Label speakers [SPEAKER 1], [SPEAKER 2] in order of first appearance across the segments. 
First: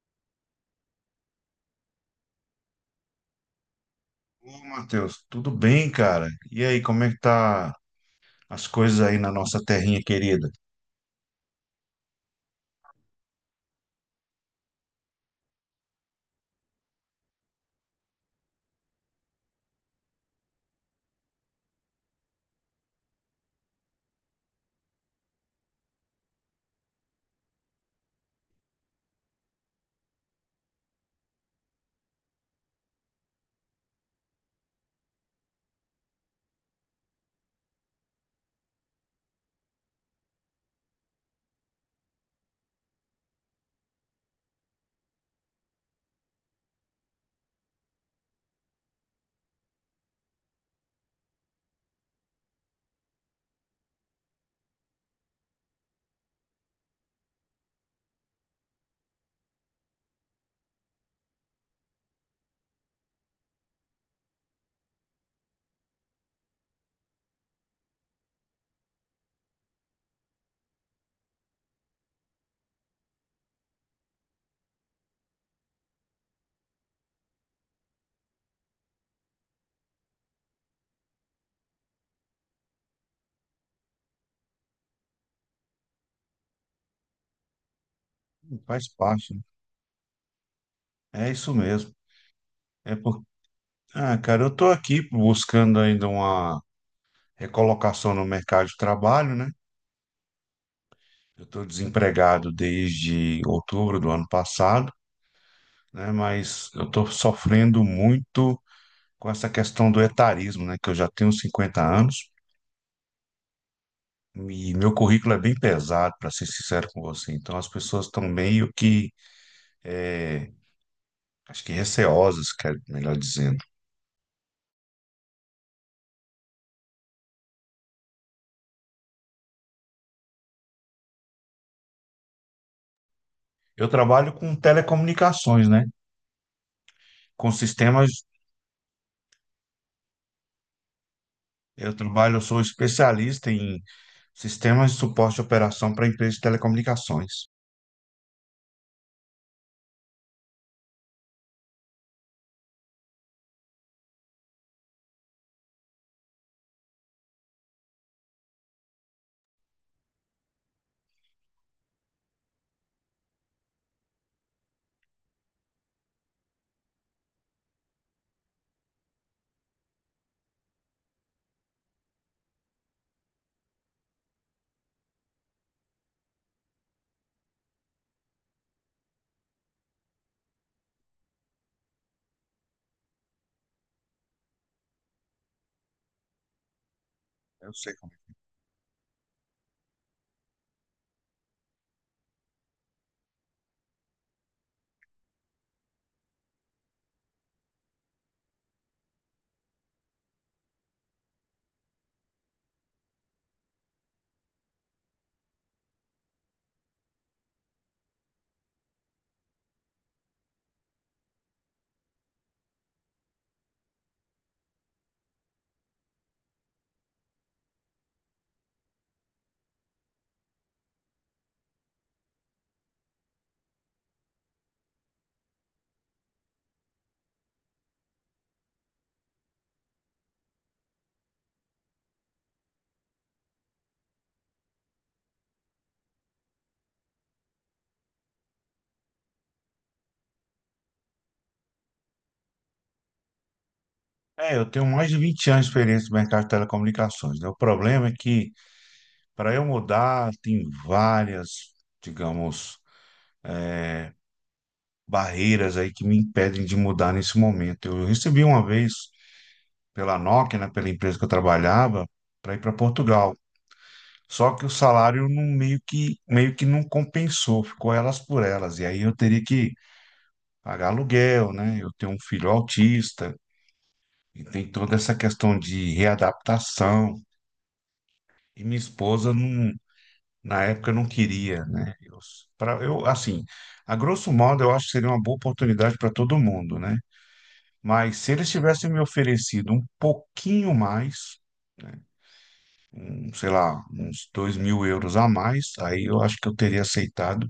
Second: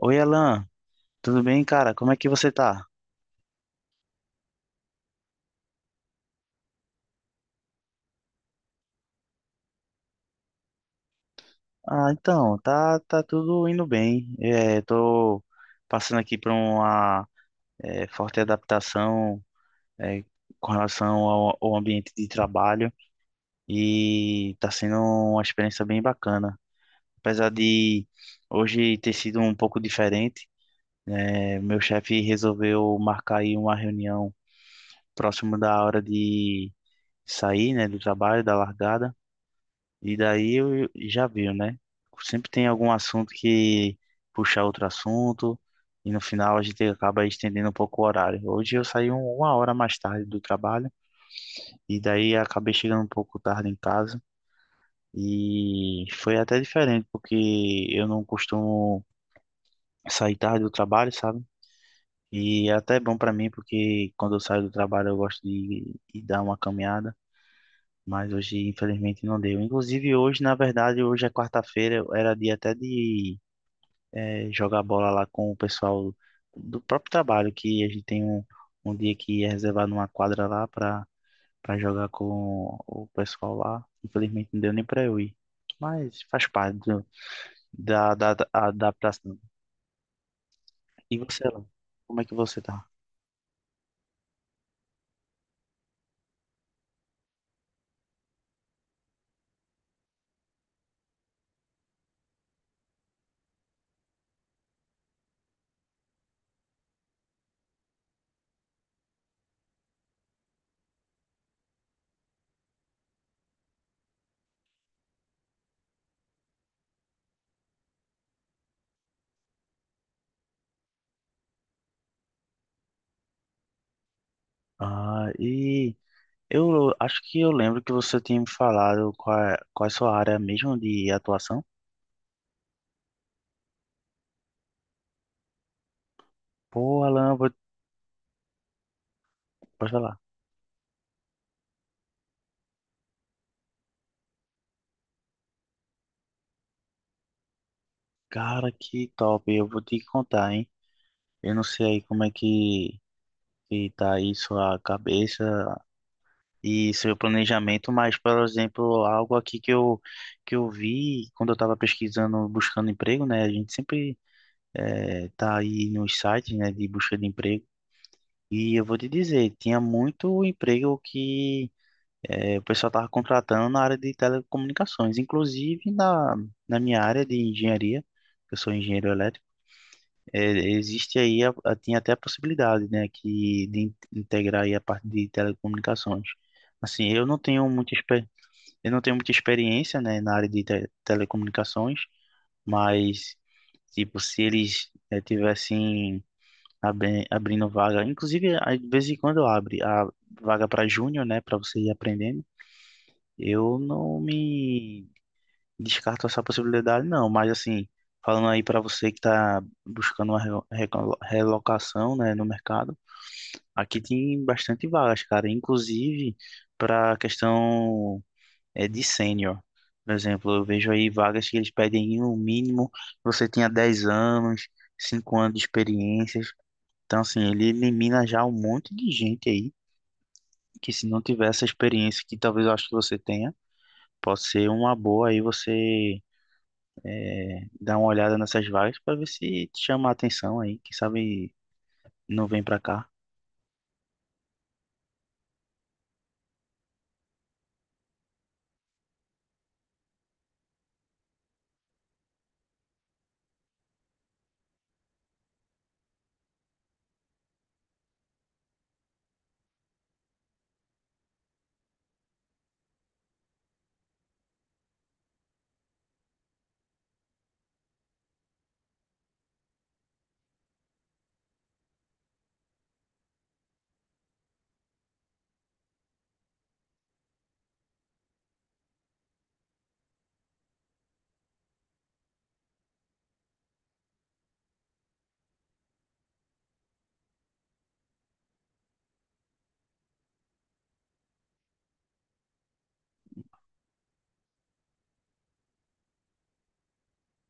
[SPEAKER 1] Oi, Alan, tudo bem, cara? Como é que você tá?
[SPEAKER 2] Ô, Matheus, tudo bem, cara? E aí, como é que tá as coisas aí na nossa terrinha querida?
[SPEAKER 1] Ah, então, tá, tudo indo bem. É, tô passando aqui por uma forte adaptação é, com relação ao ambiente de trabalho e tá sendo uma experiência bem bacana. Apesar de hoje ter sido um pouco diferente, né, meu chefe resolveu marcar aí uma reunião próximo da hora de sair, né, do trabalho, da largada. E daí eu já viu, né? Sempre tem algum assunto que puxa outro assunto, e no final a gente acaba estendendo um pouco o horário. Hoje eu saí uma hora mais tarde do trabalho, e daí acabei chegando um pouco tarde em casa. E foi até diferente, porque eu não costumo sair tarde do trabalho, sabe? E é até bom pra mim, porque quando eu saio do trabalho eu gosto de dar uma caminhada. Mas hoje, infelizmente, não deu. Inclusive, hoje, na verdade, hoje é quarta-feira, era dia até de jogar bola lá com o pessoal do próprio trabalho, que a gente tem um dia que é reservado numa quadra lá para jogar com o pessoal lá. Infelizmente não deu nem para eu ir, mas faz parte da
[SPEAKER 2] Faz parte,
[SPEAKER 1] adaptação.
[SPEAKER 2] né?
[SPEAKER 1] E
[SPEAKER 2] É
[SPEAKER 1] você,
[SPEAKER 2] isso
[SPEAKER 1] Alan?
[SPEAKER 2] mesmo.
[SPEAKER 1] Como é que você tá?
[SPEAKER 2] É por... Ah, cara, eu tô aqui buscando ainda uma recolocação no mercado de trabalho, né? Eu tô desempregado desde outubro do ano passado, né? Mas eu tô sofrendo muito com essa questão do etarismo, né? Que eu já tenho 50 anos e meu currículo é bem pesado, para ser sincero com você. Então as pessoas estão meio que eh, acho que receosas, melhor dizendo.
[SPEAKER 1] Ah, e eu acho que eu lembro que você tinha me falado qual é a sua área mesmo de atuação.
[SPEAKER 2] Eu trabalho com telecomunicações, né?
[SPEAKER 1] Pô, Alan, eu vou,
[SPEAKER 2] Com sistemas,
[SPEAKER 1] pode falar.
[SPEAKER 2] eu trabalho, eu sou especialista em sistemas de suporte de operação para empresas de telecomunicações.
[SPEAKER 1] Cara, que top, eu vou te contar, hein? Eu não sei aí como é que tá aí sua cabeça e seu planejamento, mas, por exemplo, algo aqui que eu vi quando eu estava pesquisando, buscando emprego, né? A gente sempre tá aí nos sites, né, de busca de emprego. E eu vou te dizer, tinha muito emprego que o pessoal estava contratando na área de telecomunicações, inclusive na minha área de engenharia, que eu sou engenheiro elétrico. É, existe aí, tem até a possibilidade, né, que, de integrar aí a parte de telecomunicações. Assim, eu não tenho
[SPEAKER 2] Eu
[SPEAKER 1] muita,
[SPEAKER 2] sei como.
[SPEAKER 1] exper- eu não tenho muita experiência, né, na área de telecomunicações, mas, tipo, se eles tivessem abrindo vaga, inclusive, às vezes em quando abre a vaga para júnior, né, para você ir aprendendo, eu não me descarto essa possibilidade, não, mas assim, falando aí para você que está buscando uma relocação, né, no mercado, aqui tem bastante vagas, cara, inclusive para questão de sênior. Por exemplo, eu vejo aí vagas que eles pedem no mínimo você tenha 10 anos, 5 anos de experiências. Então, assim, ele elimina já um monte de gente aí que se não tiver essa experiência que talvez eu acho que você tenha, pode ser uma boa aí você dá uma olhada nessas vagas para ver se te chama a atenção aí. Quem sabe não vem para cá.
[SPEAKER 2] É, eu tenho mais de 20 anos de experiência no mercado de telecomunicações, né? O problema é que para eu mudar, tem várias, digamos, barreiras aí que me impedem de mudar nesse momento. Eu recebi uma vez pela Nokia, né, pela empresa que eu trabalhava, para ir para Portugal. Só que o salário não, meio que, não compensou, ficou elas por elas. E aí eu teria que pagar aluguel, né? Eu tenho um filho autista, e tem toda essa questão de readaptação. E minha esposa, não, na época, não queria, né? Eu, assim, a grosso modo, eu acho que seria uma boa oportunidade para todo mundo, né? Mas se eles tivessem me oferecido um pouquinho mais, né? Um, sei lá, uns 2.000 euros a mais, aí eu acho que eu teria aceitado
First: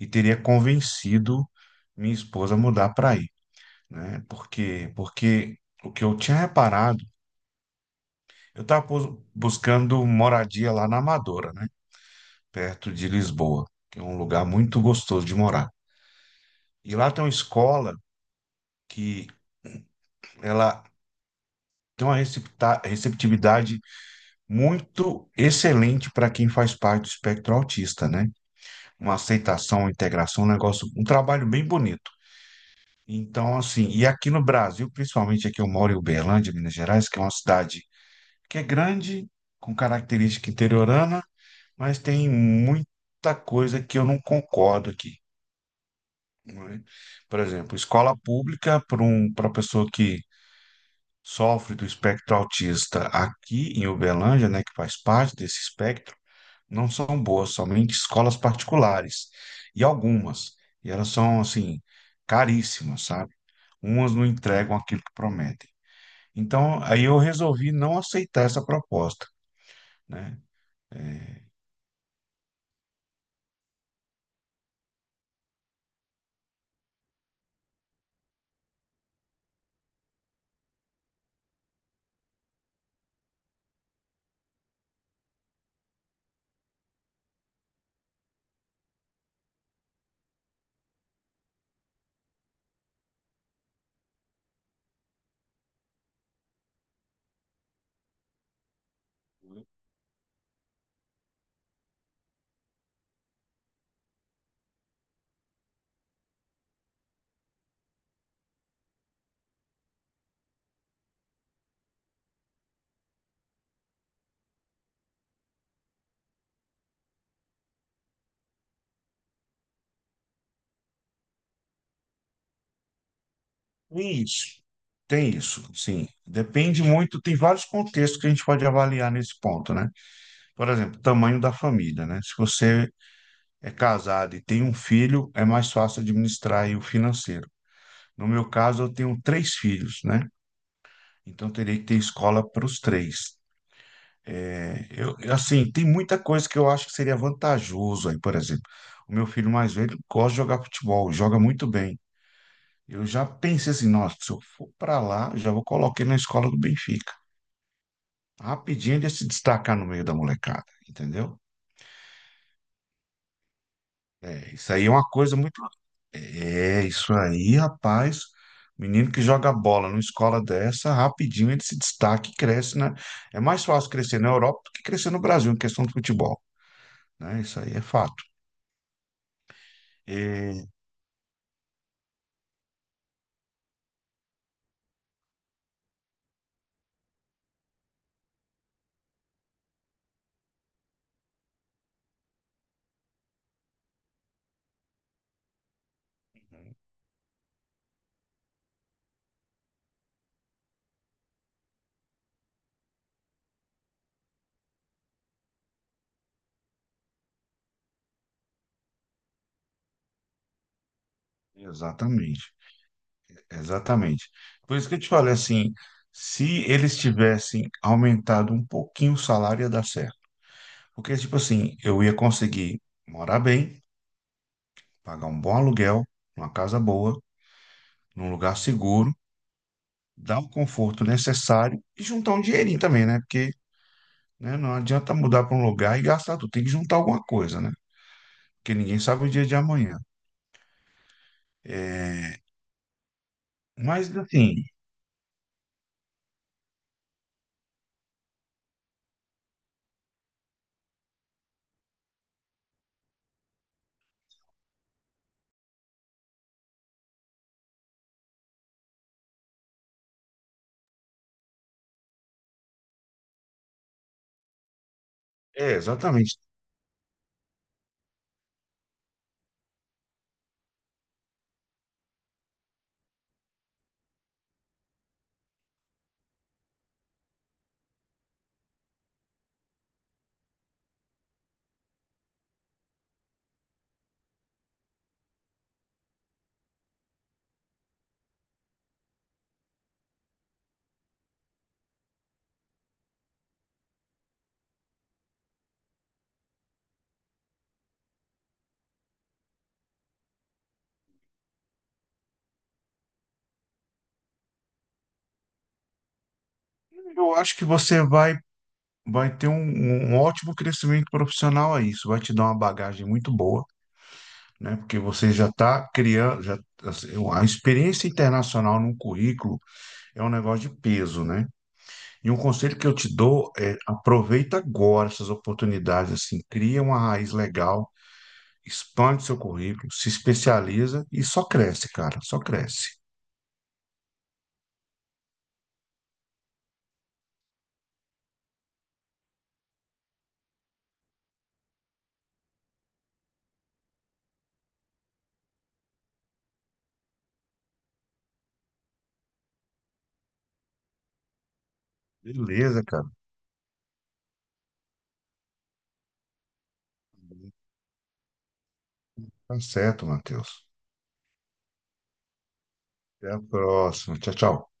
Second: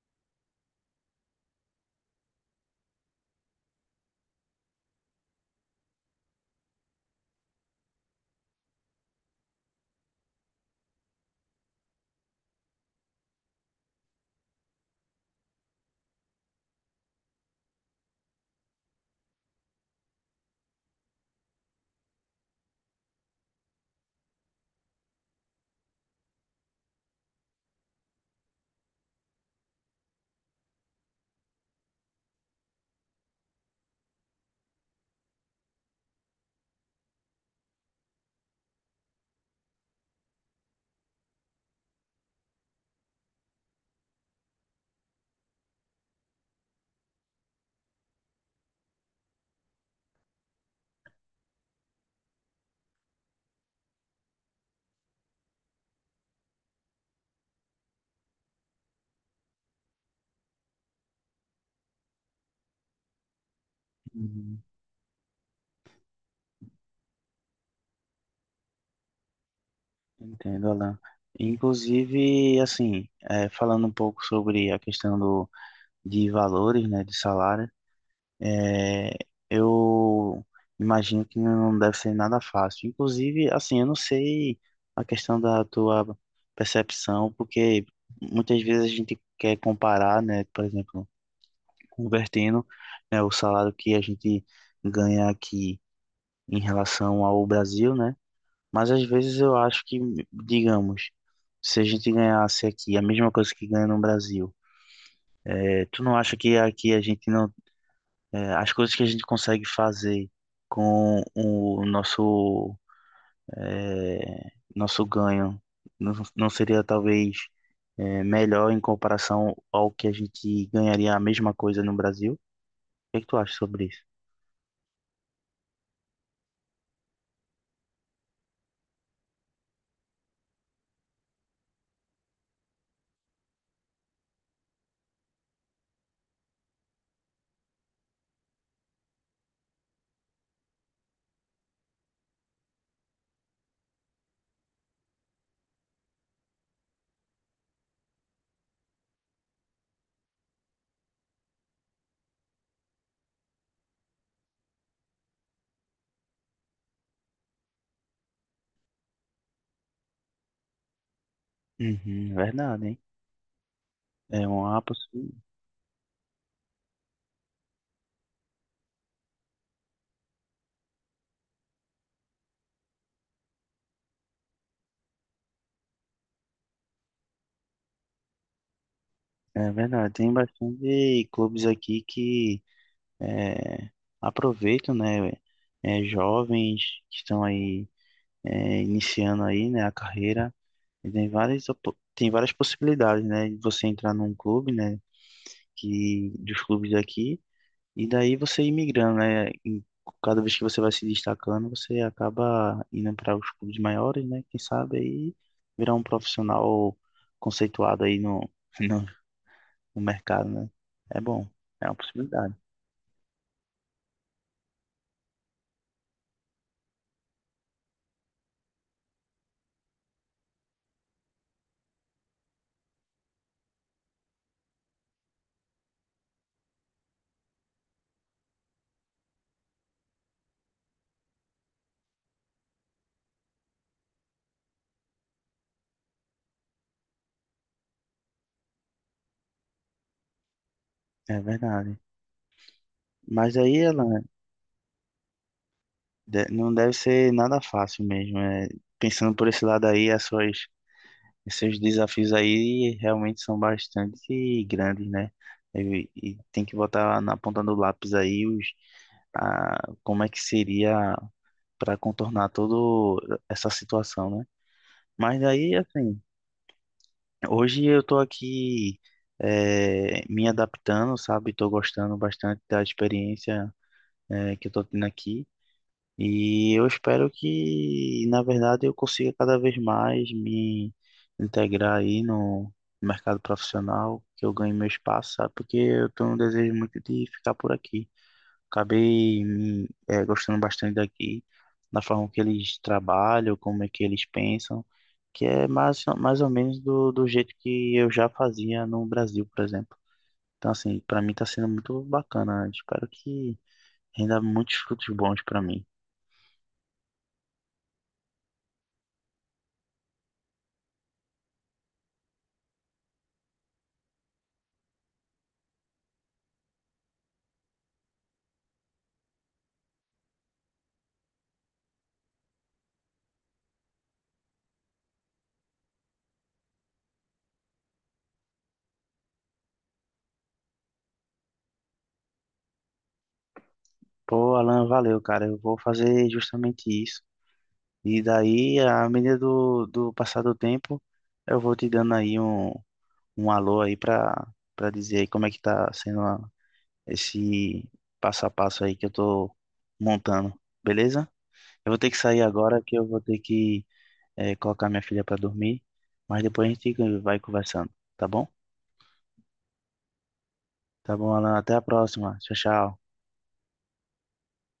[SPEAKER 2] e teria convencido minha esposa a mudar para aí, né? Porque o que eu tinha reparado, eu estava buscando moradia lá na Amadora, né? Perto de Lisboa, que é um lugar muito gostoso de morar. E lá tem uma escola que ela tem uma receptividade muito excelente para quem faz parte do espectro autista, né? Uma aceitação, uma integração, um negócio, um trabalho bem bonito. Então, assim, e aqui no Brasil, principalmente aqui eu moro em Uberlândia, Minas Gerais, que é uma cidade que é grande, com característica interiorana, mas tem muita coisa que eu não concordo aqui, não é? Por exemplo, escola pública para pessoa que sofre do espectro autista aqui em Uberlândia, né, que faz parte desse espectro, não são boas, somente escolas particulares, e algumas, e elas são, assim, caríssimas, sabe? Umas não
[SPEAKER 1] Uhum.
[SPEAKER 2] entregam aquilo que prometem. Então, aí eu resolvi não aceitar essa proposta, né?
[SPEAKER 1] Entendo, Alan. Inclusive, assim, é, falando um pouco sobre a questão do, de valores, né, de salário, é, eu imagino que não deve ser nada fácil. Inclusive, assim, eu não sei a questão da tua percepção, porque muitas vezes a gente quer comparar, né, por exemplo, convertendo, né, o salário que a gente ganha aqui em relação ao Brasil, né? Mas às vezes eu acho que, digamos, se a gente ganhasse aqui a mesma coisa que ganha no Brasil, tu não acha que aqui a gente não, as coisas que a gente consegue fazer com o nosso, nosso ganho não, não seria talvez melhor em comparação ao que a gente ganharia a mesma coisa no Brasil? O que é que tu acha sobre isso?
[SPEAKER 2] Tem isso, tem isso, sim. Depende muito, tem vários contextos que a gente pode avaliar nesse ponto, né? Por exemplo, tamanho da família, né? Se você é casado e tem um filho, é mais fácil administrar aí o financeiro. No meu caso, eu tenho três filhos, né? Então, teria que ter escola para os três. É, eu, assim, tem muita coisa que eu acho que seria vantajoso aí, por exemplo. O meu filho mais velho gosta de jogar futebol, joga muito bem. Eu já pensei assim, nossa, se eu for para lá, já vou colocar ele na escola do Benfica. Rapidinho de se destacar no meio da molecada, entendeu?
[SPEAKER 1] Uhum, verdade, hein? É
[SPEAKER 2] É, isso
[SPEAKER 1] uma
[SPEAKER 2] aí é uma
[SPEAKER 1] possi-
[SPEAKER 2] coisa muito. É, isso aí, rapaz. Menino que joga bola numa escola dessa, rapidinho ele se destaca e cresce, né? É mais fácil crescer na Europa do que crescer no Brasil em questão de futebol, né? Isso aí é fato.
[SPEAKER 1] É verdade. Tem
[SPEAKER 2] E,
[SPEAKER 1] bastante clubes aqui que é, aproveitam, né? Jovens que estão aí iniciando aí, né, a carreira. E tem várias tem várias possibilidades, né? De você entrar num clube, né? Que dos clubes aqui e daí você ir migrando, né? Cada vez que você vai se destacando, você acaba indo para os clubes maiores, né? Quem sabe aí virar um profissional conceituado aí no, no mercado, né? É bom, é uma
[SPEAKER 2] Exatamente,
[SPEAKER 1] possibilidade,
[SPEAKER 2] exatamente. Por isso que eu te falei assim, se eles tivessem aumentado um pouquinho o salário, ia dar certo. Porque, tipo assim, eu ia conseguir morar bem, pagar um bom aluguel, uma casa boa, num lugar seguro, dar o conforto necessário e juntar um dinheirinho também, né? Porque, né, não adianta mudar para um lugar e gastar tudo, tem que juntar alguma coisa, né? Porque ninguém sabe o dia de amanhã.
[SPEAKER 1] é verdade.
[SPEAKER 2] É,
[SPEAKER 1] Mas aí ela
[SPEAKER 2] mas, assim,
[SPEAKER 1] não deve ser nada fácil mesmo. É, pensando por esse lado aí, as suas esses desafios aí realmente são bastante grandes, né? E tem que botar na ponta do lápis aí como é que seria para contornar toda essa situação, né? Mas
[SPEAKER 2] é
[SPEAKER 1] aí, assim,
[SPEAKER 2] exatamente.
[SPEAKER 1] hoje eu tô aqui me adaptando, sabe? Tô gostando bastante da experiência que eu tô tendo aqui. E eu espero que, na verdade, eu consiga cada vez mais me integrar aí no mercado profissional, que eu ganhe meu espaço, sabe? Porque eu tenho um desejo muito de ficar por aqui. Acabei me, gostando bastante daqui, da forma que eles trabalham, como é que eles pensam, que é mais, mais ou menos do jeito que eu já fazia no Brasil, por exemplo. Então, assim, para mim está sendo muito bacana. Espero que renda muitos frutos bons para mim.
[SPEAKER 2] Eu acho que você vai ter um ótimo crescimento profissional aí. Isso vai te dar uma bagagem muito boa, né? Porque você já está criando, já, assim, a experiência internacional num currículo é um negócio de peso, né? E um conselho que eu te dou é aproveita agora essas oportunidades, assim, cria uma raiz legal, expande seu currículo, se especializa e só cresce, cara, só cresce.
[SPEAKER 1] Pô, Alan, valeu, cara. Eu vou fazer justamente isso. E daí, à medida do passar do tempo, eu vou te dando aí um alô aí pra dizer aí como é que tá sendo esse passo a passo aí que eu tô montando, beleza? Eu vou ter que sair agora
[SPEAKER 2] Beleza,
[SPEAKER 1] que eu
[SPEAKER 2] cara.
[SPEAKER 1] vou ter que colocar minha filha pra dormir, mas depois a gente vai conversando, tá bom?
[SPEAKER 2] Tá certo, Matheus.
[SPEAKER 1] Tá bom, Alan. Até a próxima. Tchau, tchau.
[SPEAKER 2] Até a próxima. Tchau, tchau.